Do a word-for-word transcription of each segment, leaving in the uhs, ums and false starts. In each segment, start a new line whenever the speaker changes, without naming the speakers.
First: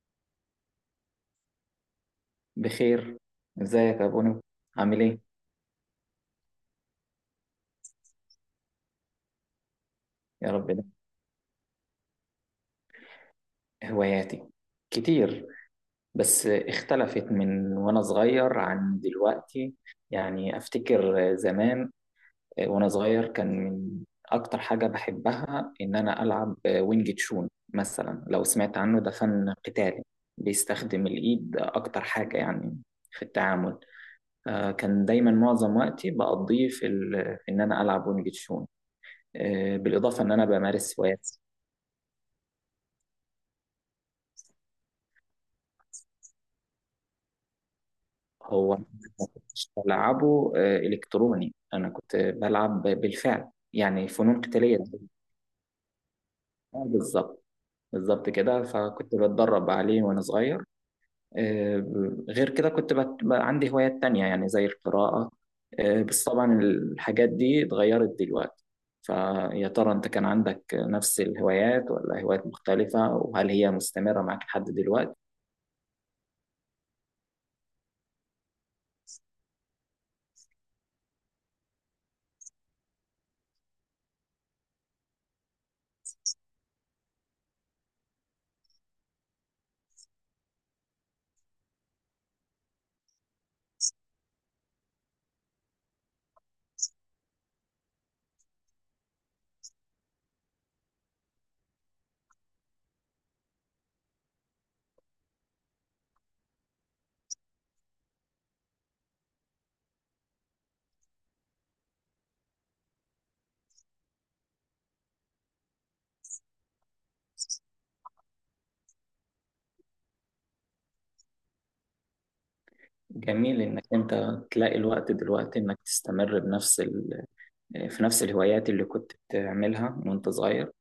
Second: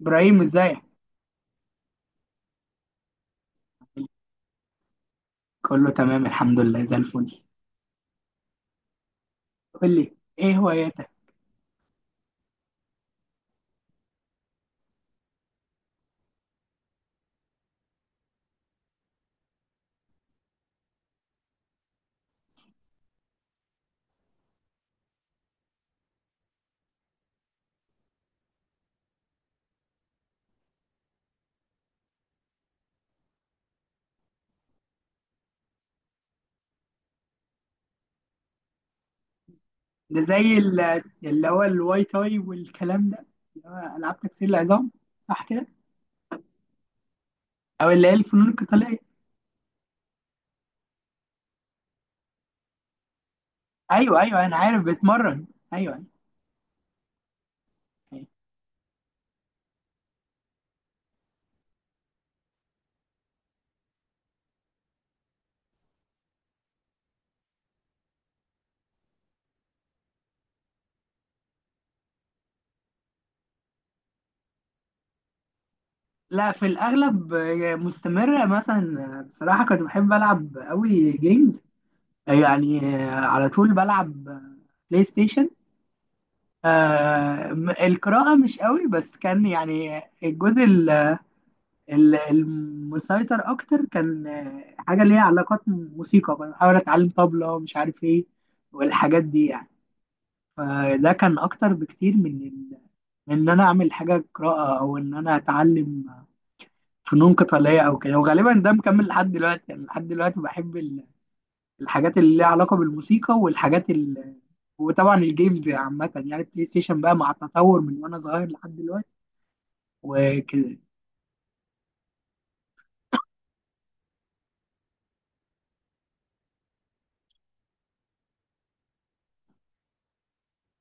ابراهيم، ازيك؟
بخير. ازيك يا بونو؟ عامل ايه؟
كله تمام الحمد لله زي الفل. قول لي
يا
ايه
رب. ده
هواياتك؟
هواياتي كتير، بس اختلفت من وانا صغير عن دلوقتي. يعني افتكر زمان وانا صغير كان من اكتر حاجة بحبها ان انا العب وينج تشون، مثلا لو سمعت عنه، ده فن قتالي بيستخدم الايد اكتر حاجة يعني في التعامل. آه، كان دايما معظم وقتي بقضيه في ال- في ان انا العب وينج تشون. آه،
ده
بالاضافه ان انا
زي
بمارس
ال-
هوايات.
اللي هو الواي تاي والكلام ده، اللي هو العاب تكسير العظام، صح كده؟ او اللي هي الفنون
هو أنا
القتاليه.
ما كنتش بلعبه آه، الكتروني، انا كنت بلعب بالفعل يعني
ايوه
فنون
ايوه، انا
قتاليه
عارف
بالفعل.
بتمرن. ايوه ايوه.
بالظبط،
أيوة.
بالظبط كده، فكنت بتدرب عليه وانا صغير. آه، غير كده كنت بت... عندي هوايات تانية يعني زي القراءه. آه، بس طبعا الحاجات دي اتغيرت دلوقتي. فيا ترى انت كان عندك نفس الهوايات ولا هوايات مختلفه، وهل هي مستمره معك لحد دلوقتي؟
لا، في الاغلب آه، مستمره. مثلا آه، بصراحه كنت بحب العب قوي جيمز. يعني آه، على طول بلعب آه، بلاي ستيشن. آه، م- القراءه مش قوي، بس كان يعني الجزء ال- المسيطر اكتر، كان آه، حاجه ليها علاقات موسيقى. كنت بحاول اتعلم طبلة، مش عارف ايه، والحاجات دي يعني. فده كان اكتر بكتير من ال... من ان انا اعمل حاجه قراءه، او ان انا اتعلم فنون قتاليه او كده. وغالبا ده مكمل لحد دلوقتي، يعني لحد دلوقتي بحب ال- الحاجات اللي ليها علاقه بالموسيقى، والحاجات ال... وطبعا الجيمز عامه، يعني البلاي ستيشن بقى، مع التطور من وانا صغير لحد دلوقتي وكده.
جميل انك انت تلاقي الوقت دلوقتي انك تستمر بنفس، في نفس الهوايات اللي كنت بتعملها وانت صغير.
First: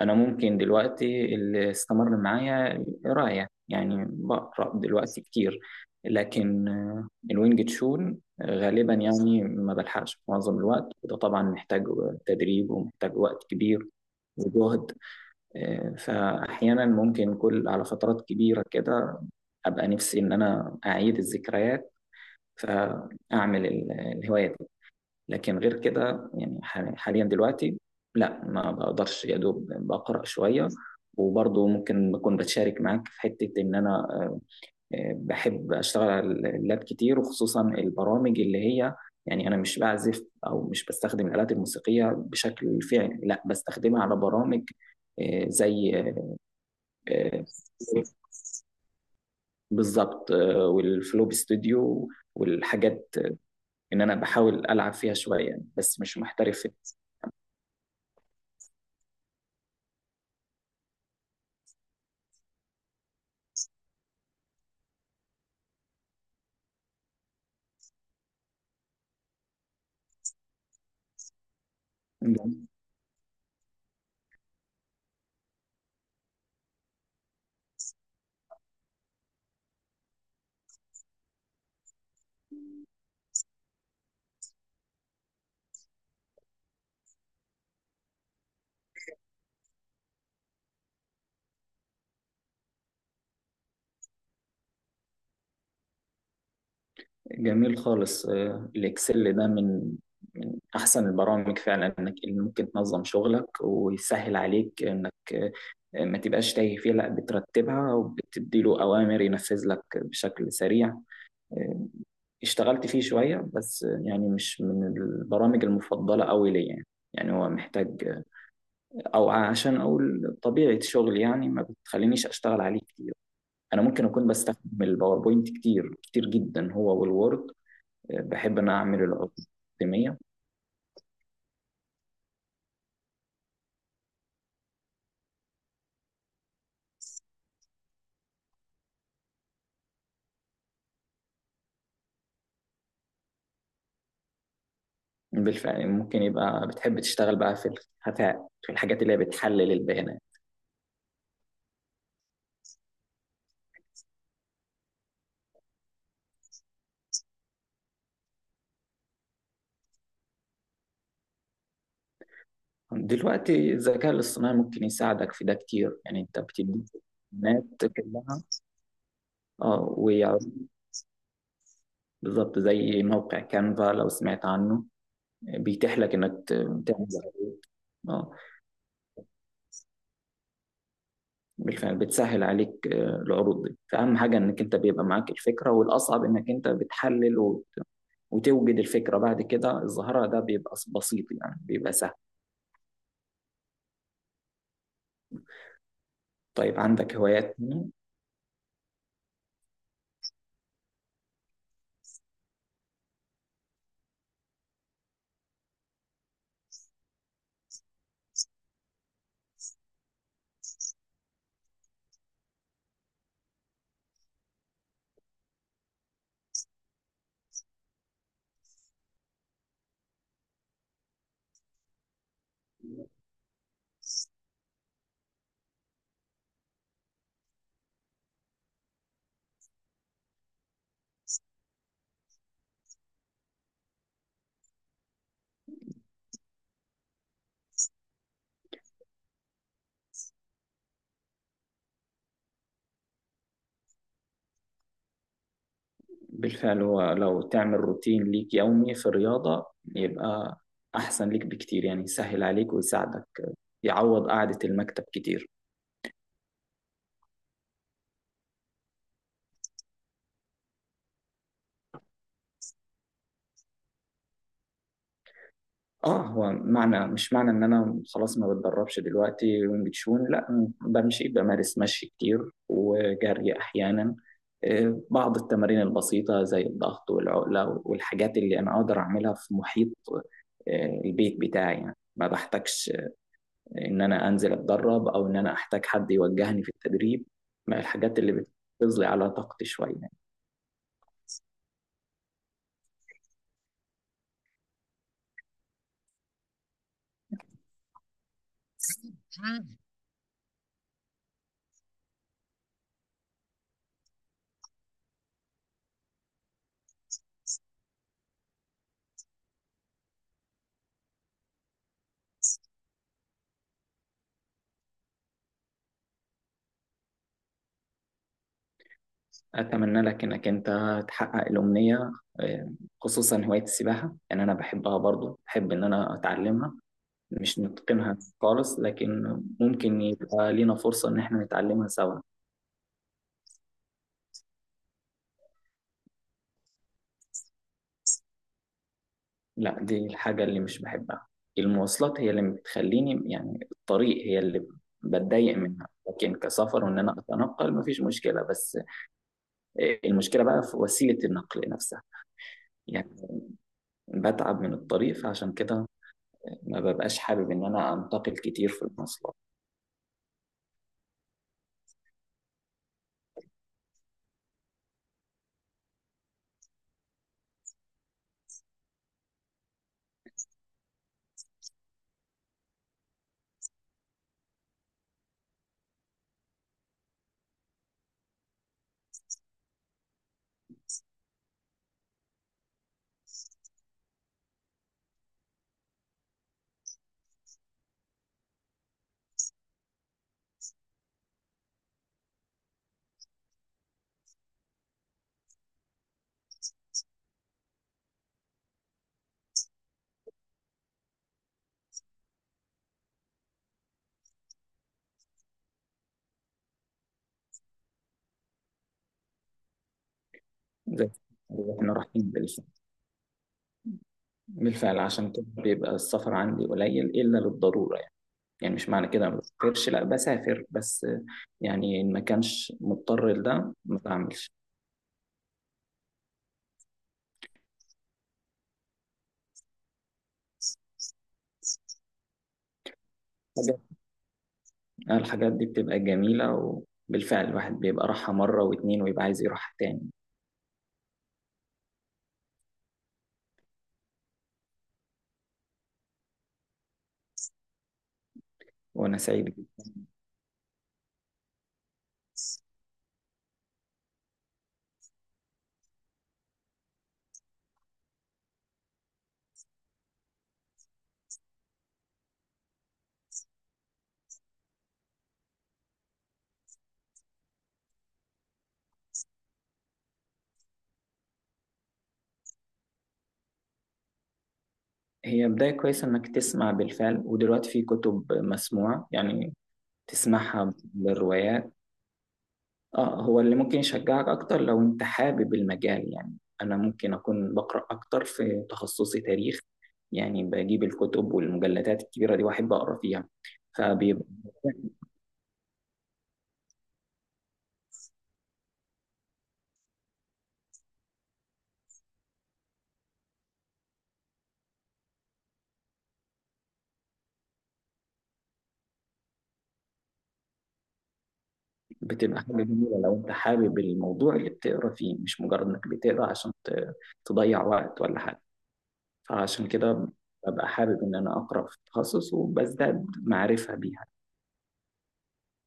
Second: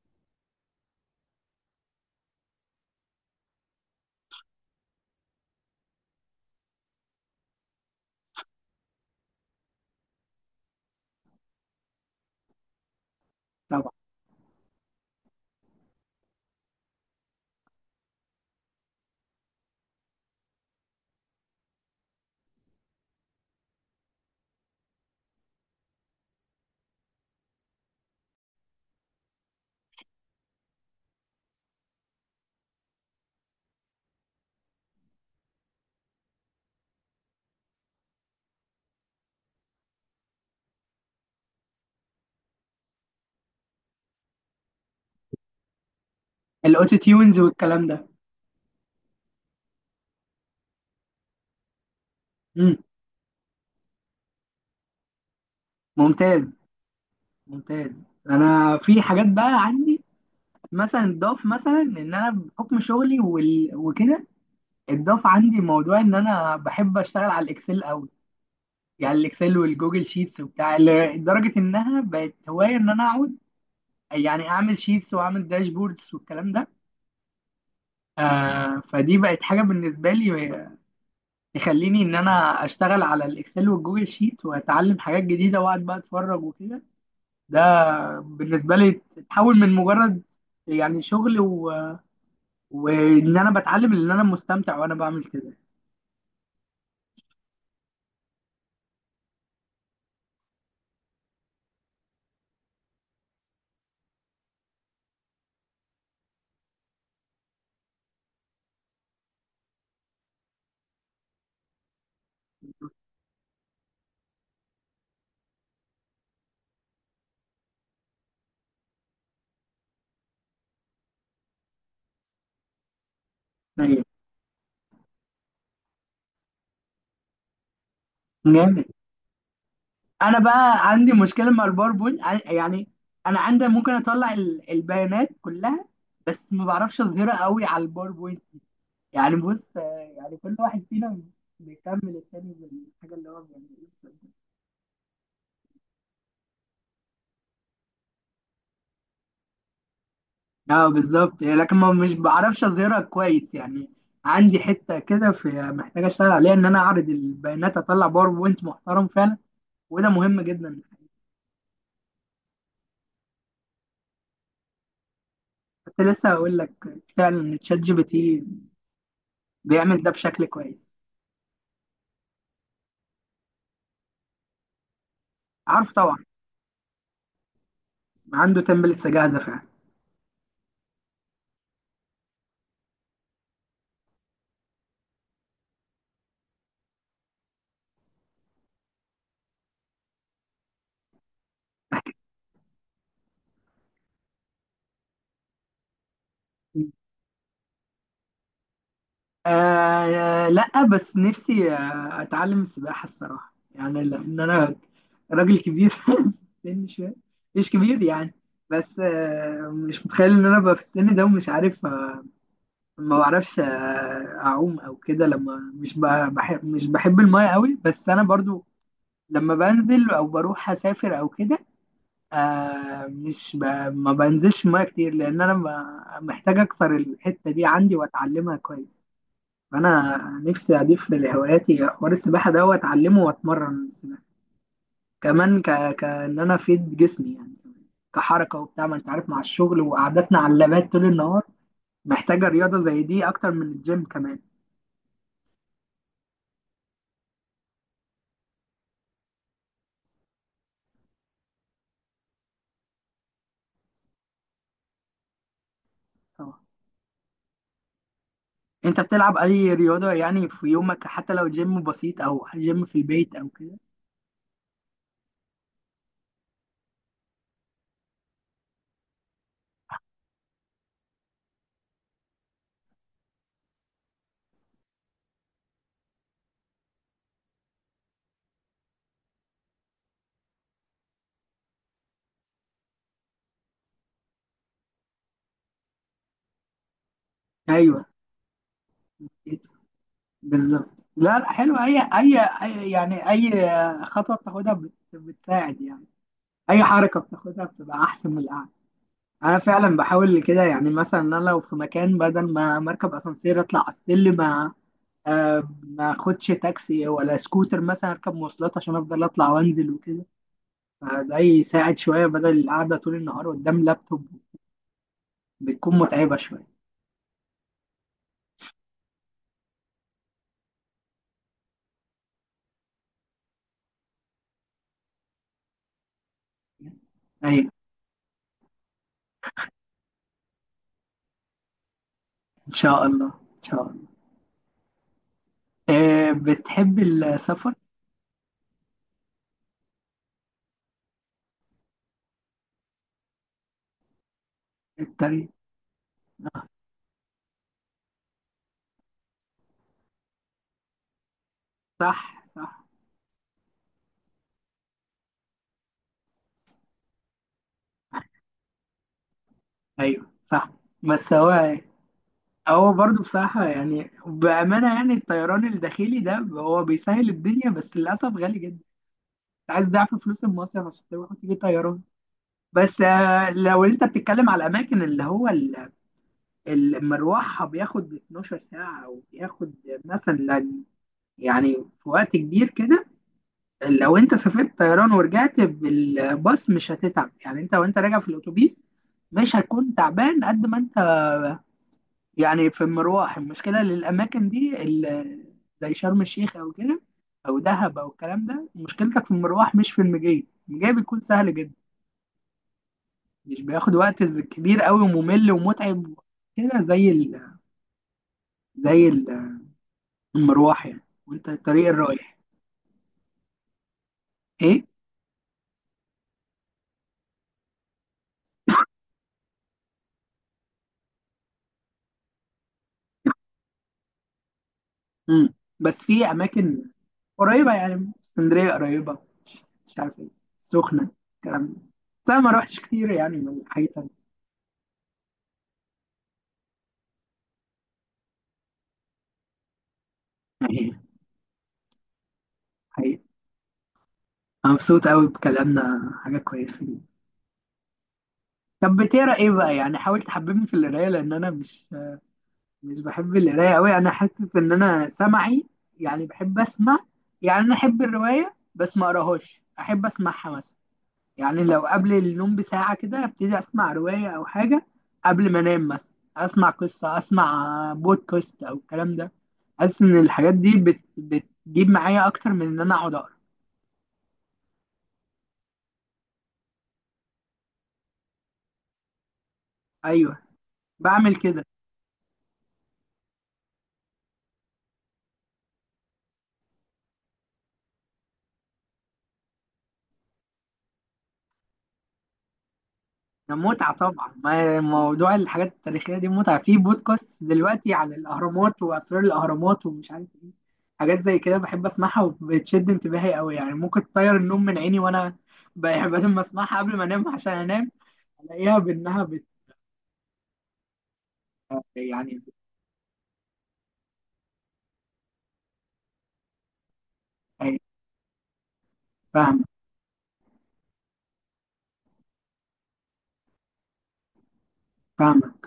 انا ممكن دلوقتي اللي استمر معايا القرايه، يعني بقرا دلوقتي كتير، لكن آه، الوينج تشون غالبا يعني ما بلحقش معظم الوقت، وده طبعا محتاج تدريب ومحتاج وقت كبير
طبعا
وجهد. آه، فاحيانا ممكن كل على فترات كبيره كده ابقى نفسي ان انا اعيد الذكريات فاعمل ال- الهوايه دي. لكن غير كده يعني ح- حاليا دلوقتي لا ما بقدرش، يا دوب بقرأ شوية. وبرضه ممكن بكون بتشارك معاك في حتة إن أنا آه، آه، بحب أشتغل على اللاب كتير، وخصوصا البرامج اللي هي، يعني أنا مش بعزف أو مش بستخدم الآلات الموسيقية بشكل فعلي، لا بستخدمها على برامج. آه، زي آه،
الاوتو تيونز
آه،
والكلام ده.
بالظبط، آه، والفلوب ستوديو
مم.
والحاجات، آه، إن أنا بحاول ألعب فيها شوية، يعني بس مش
ممتاز،
محترف.
ممتاز. انا في حاجات بقى عندي، مثلا اتضاف، مثلا ان انا بحكم شغلي وال... وكده، اتضاف عندي موضوع ان انا بحب اشتغل على الاكسل قوي. يعني الاكسل والجوجل شيتس وبتاع، ل- لدرجه انها بقت هوايه ان انا اقعد يعني اعمل شيتس واعمل داشبوردز والكلام ده. آه، فدي بقت حاجه بالنسبه لي تخليني ان انا اشتغل على الاكسل والجوجل شيت، واتعلم حاجات جديده، واقعد بقى اتفرج وكده. ده بالنسبه لي تحول من مجرد يعني شغل، وان انا بتعلم، ان انا مستمتع وانا بعمل كده.
جميل خالص. آه، الإكسل ده من، من أحسن البرامج فعلا، إنك اللي ممكن تنظم شغلك ويسهل عليك إنك، آه، ما تبقاش تايه فيه، لا بترتبها وبتدي له أوامر ينفذ لك بشكل سريع. آه، اشتغلت فيه شوية بس، آه، يعني مش من البرامج المفضلة أوي ليا يعني. يعني هو محتاج، أو عشان أقول طبيعة شغلي يعني ما بتخلينيش أشتغل عليه كتير. أنا
أيوة.
ممكن أكون بستخدم الباوربوينت كتير كتير جدا، هو والوورد. بحب ان أنا
جامد.
أعمل الأقدمية.
انا بقى عندي مشكله مع الباوربوينت، ع- يعني انا عندي ممكن اطلع ال- البيانات كلها، بس ما بعرفش اظهرها قوي على الباوربوينت. يعني بص، آه، يعني كل واحد فينا بيكمل التاني بالحاجه اللي هو بيعملها.
بالفعل، ممكن يبقى بتحب تشتغل بقى في الخفاء في الحاجات اللي هي بتحلل البيانات.
اه، بالظبط، لكن ما مش بعرفش اظهرها كويس يعني. عندي حته كده في محتاج اشتغل عليها، ان انا اعرض البيانات، اطلع باوربوينت محترم فعلا، وده مهم جدا.
دلوقتي الذكاء الاصطناعي ممكن يساعدك في ده كتير،
كنت
يعني
لسه
أنت
هقول لك،
بتدي
فعلا تشات
البيانات
جي بي
كلها،
تي
اه
بيعمل ده
ويعرف.
بشكل كويس.
بالظبط، زي موقع كانفا، لو سمعت عنه
عارف
بيتيح لك
طبعا،
إنك ت- تعمل عروض. اه،
عنده تمبلتس جاهزه فعلا.
بالفعل بتسهل عليك آه، العروض دي، فأهم حاجة إنك أنت بيبقى معاك الفكرة، والأصعب إنك أنت بتحلل وت... وتوجد الفكرة، بعد كده الظاهرة ده بيبقى بسيط يعني بيبقى سهل. طيب، عندك هوايات تانية؟
آه لا، بس نفسي آه، اتعلم السباحه الصراحه، يعني لان انا راجل كبير في السن شويه. مش كبير يعني، بس آه، مش متخيل ان انا ابقى في السن ده ومش عارف آه، ما بعرفش آه، اعوم او كده. لما مش ب- بحب مش بحب المايه قوي. بس انا برضو، لما بنزل او بروح اسافر او كده، آه مش ب... ما بنزلش المايه كتير، لان انا ب- محتاج اكسر الحته دي عندي واتعلمها كويس. فانا نفسي اضيف لهواياتي حوار السباحه ده، واتعلمه واتمرن سباحه كمان، ك... كان انا افيد جسمي، يعني كحركه وبتاع، ما انت عارف، مع الشغل وقعدتنا على اللابات طول النهار، محتاجه رياضه زي دي اكتر من الجيم كمان.
بالفعل. هو لو تعمل روتين ليك يومي في الرياضة، يبقى أحسن ليك بكتير، يعني يسهل عليك ويساعدك يعوض قعدة المكتب كتير.
طبعا. انت بتلعب اي رياضه يعني في يومك، حتى لو جيم بسيط او جيم في البيت او كده؟
اه، هو معنى مش معنى ان انا خلاص ما بتدربش دلوقتي وينج تشون، لا بمشي، بمارس مشي كتير وجري احيانا. آه، بعض التمارين البسيطة زي الضغط والعقلة والحاجات اللي انا اقدر اعملها في محيط آه، البيت بتاعي، يعني ما بحتاجش ان انا انزل اتدرب او ان انا احتاج حد يوجهني في التدريب. ما
ايوه،
الحاجات اللي بتغذي على طاقتي شوية.
بالظبط. لا لا، حلو. اي اي أي- يعني اي خطوه بتاخدها بت- بتساعد يعني، اي حركه بتاخدها بتبقى احسن من القعده. انا فعلا بحاول كده، يعني مثلا انا لو في مكان، بدل ما مركب اسانسير اطلع على السلم، آه، آه، ما اخدش تاكسي ولا سكوتر مثلا، اركب مواصلات عشان افضل اطلع وانزل وكده. فده يساعد شويه بدل القعده طول النهار قدام لابتوب، بتكون متعبه شويه.
أتمنى لك إنك أنت تحقق الأمنية، آه، خصوصا هواية السباحة. يعني أنا بحبها برضو، بحب إن أنا أتعلمها. مش
ايوه،
نتقنها خالص، لكن ممكن يبقى لينا فرصة إن إحنا نتعلمها سوا.
ان شاء الله، ان شاء الله. آه، بتحب السفر؟
لا دي الحاجة اللي مش بحبها، المواصلات هي اللي بتخليني، يعني الطريق هي اللي
الطريق.
بتضايق منها، لكن كسفر وإن أنا أتنقل مفيش مشكلة، بس آه، المشكلة بقى في وسيلة النقل نفسها.
صح، صح.
يعني بتعب من الطريق، فعشان كده ما ببقاش حابب إن أنا أنتقل كتير في المواصلات.
ايوه، صح. بس هو، هو برضه بصراحة، يعني بأمانة، يعني الطيران الداخلي ده هو بيسهل الدنيا، بس للأسف غالي جدا. انت عايز ضعف فلوس المصيف عشان تروح وتيجي طيران. بس آه، لو انت بتتكلم على الأماكن اللي هو ال- ال- مروحها بياخد 12 ساعة، أو بياخد مثلا، يعني في وقت كبير كده. لو انت سافرت طيران ورجعت بالباص، مش هتتعب، يعني انت وانت راجع في الأتوبيس مش هتكون تعبان قد ما انت يعني في المروح. المشكلة للأماكن دي ال- زي شرم الشيخ أو كده، أو دهب أو الكلام ده، مشكلتك في المروح مش في المجي. المجي بيكون سهل جدا، مش بياخد وقت ز- كبير قوي وممل ومتعب كده، زي ال... زي ال- المروح يعني،
زي
وأنت الطريق
احنا رايحين
الرايح.
بالف-
إيه؟
بالفعل. عشان كده بيبقى السفر عندي قليل إلا للضرورة، يعني يعني مش معنى كده ما بسافرش، لا بسافر، بس يعني إن ما كانش مضطر لده ما بعملش.
مم. بس في أماكن قريبة، يعني اسكندرية قريبة، مش عارف إيه، السخنة، الكلام ده، بس أنا ما روحتش كتير، يعني من
حاجات-
حاجة تانية.
الحاجات دي بتبقى جميلة، وبالفعل الواحد بيبقى راحها مرة واتنين ويبقى عايز يروحها تاني.
حقيقي، حقيقي. أنا مبسوط قوي بكلامنا، حاجة كويسة. طب
وأنا
بتقرا
سعيد
ايه بقى؟
جدا.
يعني حاول تحببني في القرايه، لان انا مش مش بحب القرايه قوي. انا حاسس ان انا سمعي، يعني بحب اسمع، يعني انا احب الروايه بس ما اقراهاش، احب اسمعها مثلا. يعني لو قبل النوم بساعه كده ابتدي اسمع روايه او حاجه، قبل ما انام مثلا اسمع قصه، اسمع بودكاست او الكلام ده. حاسس ان الحاجات دي بت... بتجيب معايا اكتر من ان انا اقعد اقرا.
هي بداية كويسة إنك تسمع بالفعل، ودلوقتي في كتب مسموعة يعني،
ايوه،
تسمعها
بعمل كده.
بالروايات. اه هو اللي ممكن يشجعك اكتر لو انت حابب المجال يعني. انا ممكن اكون بقرا اكتر في تخصصي تاريخ، يعني بجيب الكتب والمجلدات الكبيره دي واحب اقرا فيها.
ده متعة
فبيبقى
طبعا. ما- موضوع الحاجات التاريخية دي متعة، في بودكاست دلوقتي عن الأهرامات وأسرار الأهرامات ومش عارف إيه. حاجات زي كده بحب أسمعها وبتشد انتباهي أوي، يعني ممكن تطير النوم من عيني، وأنا بحب لما أسمعها قبل ما أنام عشان أنام ألاقيها بأنها بت
بتبقى
يعني
حاجه جميله لو انت حابب الموضوع اللي بتقرا فيه، مش مجرد انك بتقرا عشان ت- تضيع
بت-
وقت ولا حاجه.
فاهمة،
فعشان كده ببقى حابب ان انا اقرا في التخصص وبزداد معرفه بيه.
فاهمة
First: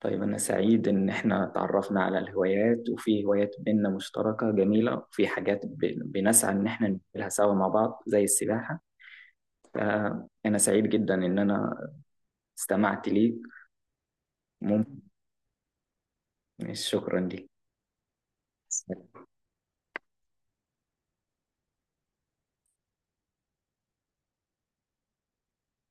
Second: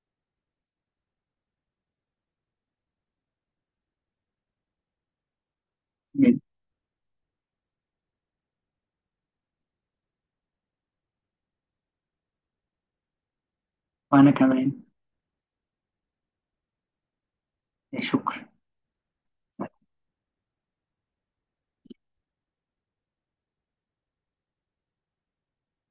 طيب، أنا سعيد إن إحنا تعرفنا على الهوايات، وفي هوايات بينا مشتركة جميلة، وفي حاجات ب-
جدا.
بنسعى إن إحنا نعملها سوا مع بعض زي السباحة. فأنا سعيد جدا إن أنا استمعت ليك.
وأنا كمان.
ممكن، شكرا
شكرا.
ليك.